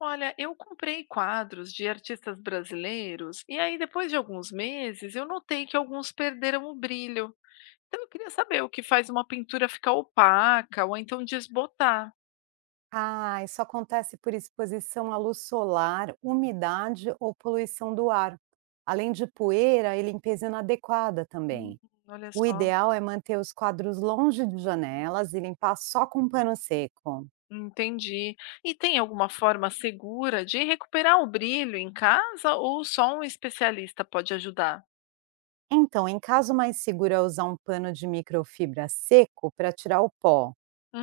Olha, eu comprei quadros de artistas brasileiros e aí depois de alguns meses eu notei que alguns perderam o brilho. Então eu queria saber o que faz uma pintura ficar opaca ou então desbotar. Ah, isso acontece por exposição à luz solar, umidade ou poluição do ar, além de poeira e limpeza inadequada Hum. também. Olha O só, ideal é manter os quadros longe de janelas e limpar só com pano seco. entendi. E tem alguma forma segura de recuperar o brilho em casa ou só um especialista pode ajudar? Então, em caso mais seguro é usar um pano de microfibra seco para tirar o pó.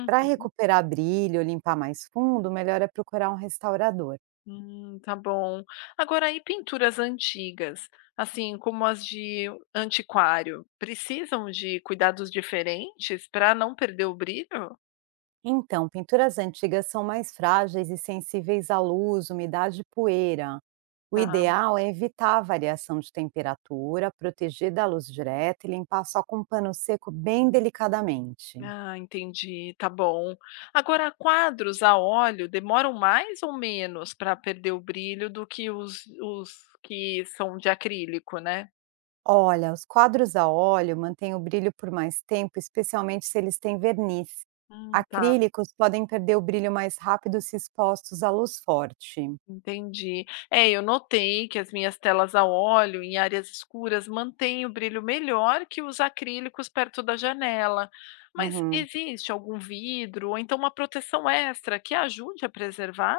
Para recuperar brilho, limpar mais fundo, melhor é procurar um restaurador. Tá bom. Agora, e pinturas antigas, assim como as de antiquário, precisam de cuidados diferentes para não perder o brilho? Então, pinturas antigas são mais frágeis e sensíveis à luz, umidade e poeira. O Tá. ideal é evitar a variação de temperatura, proteger da luz direta e limpar só com um pano seco bem delicadamente. Ah, entendi. Tá bom. Agora, quadros a óleo demoram mais ou menos para perder o brilho do que os que são de acrílico, né? Olha, os quadros a óleo mantêm o brilho por mais tempo, especialmente se eles têm verniz. Tá. Acrílicos podem perder o brilho mais rápido se expostos à luz forte. Entendi. É, eu notei que as minhas telas a óleo em áreas escuras mantêm o brilho melhor que os acrílicos perto da janela. Mas Uhum. existe algum vidro ou então uma proteção extra que ajude a preservar?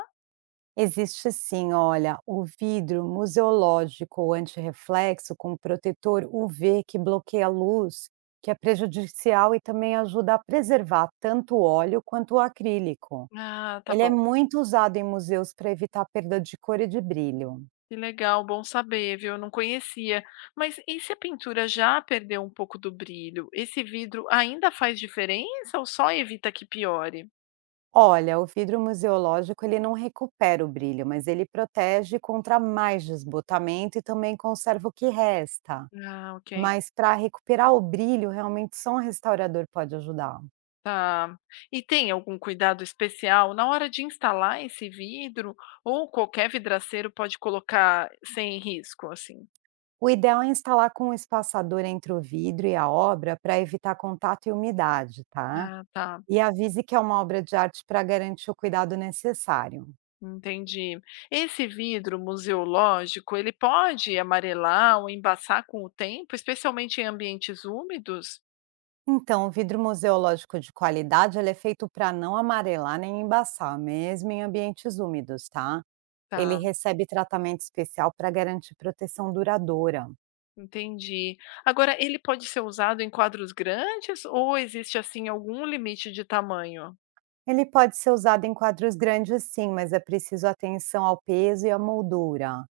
Existe sim, olha, o vidro museológico antirreflexo com protetor UV que bloqueia a luz, que é prejudicial e também ajuda a preservar tanto o óleo quanto o acrílico. Ah, tá Ele é bom. muito usado em museus para evitar perda de cor e de brilho. Que legal, bom saber, viu? Eu não conhecia. Mas e se a pintura já perdeu um pouco do brilho? Esse vidro ainda faz diferença ou só evita que piore? Olha, o vidro museológico ele não recupera o brilho, mas ele protege contra mais desbotamento e também conserva o que resta. Ah, ok. Mas para recuperar o brilho, realmente só um restaurador pode ajudar. Tá. E tem algum cuidado especial na hora de instalar esse vidro ou qualquer vidraceiro pode colocar sem risco, assim? O ideal é instalar com um espaçador entre o vidro e a obra para evitar contato e umidade, tá? Ah, tá. E avise que é uma obra de arte para garantir o cuidado necessário. Entendi. Esse vidro museológico, ele pode amarelar ou embaçar com o tempo, especialmente em ambientes úmidos? Então, o vidro museológico de qualidade ele é feito para não amarelar nem embaçar, mesmo em ambientes úmidos, tá? Ele Tá, recebe tratamento especial para garantir proteção duradoura. entendi. Agora, ele pode ser usado em quadros grandes ou existe assim algum limite de tamanho? Ele pode ser usado em quadros grandes, sim, mas é preciso atenção ao peso e à moldura.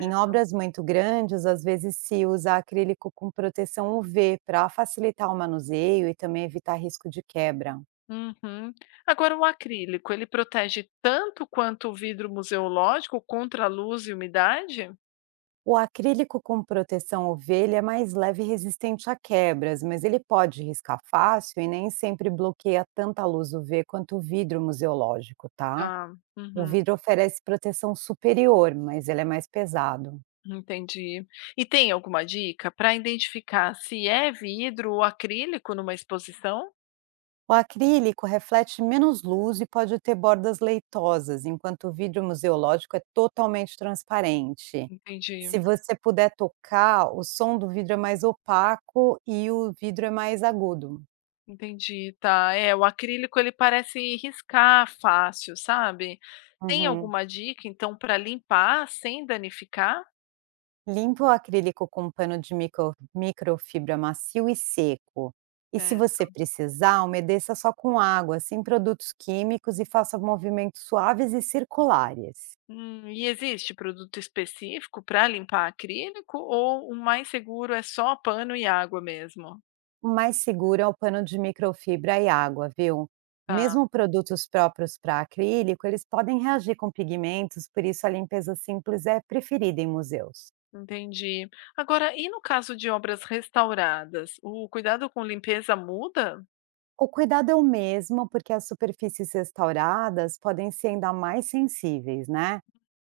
Em obras muito grandes, às vezes se usa acrílico com proteção UV para facilitar o manuseio e também evitar risco de quebra. Uhum. Agora, o acrílico, ele protege tanto quanto o vidro museológico contra a luz e umidade? O acrílico com proteção UV ele é mais leve e resistente a quebras, mas ele pode riscar fácil e nem sempre bloqueia tanta luz UV quanto o vidro museológico, tá? Ah, O uhum, vidro oferece proteção superior, mas ele é mais pesado. entendi. E tem alguma dica para identificar se é vidro ou acrílico numa exposição? O acrílico reflete menos luz e pode ter bordas leitosas, enquanto o vidro museológico é totalmente transparente. Entendi, Se você puder tocar, o som do vidro é mais opaco e o vidro é mais agudo. entendi, tá. É, o acrílico ele parece riscar fácil, sabe? Tem Uhum. alguma dica então para limpar sem danificar? Limpe o acrílico com um pano de microfibra macio e seco. E se você Certo. precisar, umedeça só com água, sem produtos químicos e faça movimentos suaves e circulares. E existe produto específico para limpar acrílico ou o mais seguro é só pano e água mesmo? O mais seguro é o pano de microfibra e água, viu? Tá, Mesmo produtos próprios para acrílico, eles podem reagir com pigmentos, por isso a limpeza simples é preferida em museus. entendi. Agora, e no caso de obras restauradas, o cuidado com limpeza muda? O cuidado é o mesmo, porque as superfícies restauradas podem ser ainda mais sensíveis, né?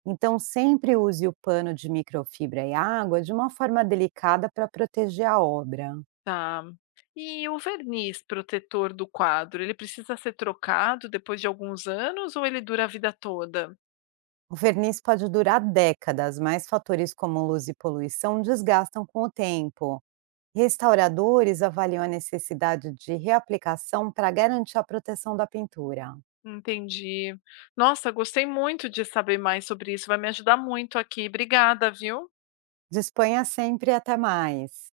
Então, sempre use o pano de microfibra e água de uma forma delicada para proteger a obra. Tá. E o verniz protetor do quadro, ele precisa ser trocado depois de alguns anos ou ele dura a vida toda? O verniz pode durar décadas, mas fatores como luz e poluição desgastam com o tempo. Restauradores avaliam a necessidade de reaplicação para garantir a proteção da pintura. Entendi. Nossa, gostei muito de saber mais sobre isso, vai me ajudar muito aqui. Obrigada, viu? De Espanha sempre e até mais.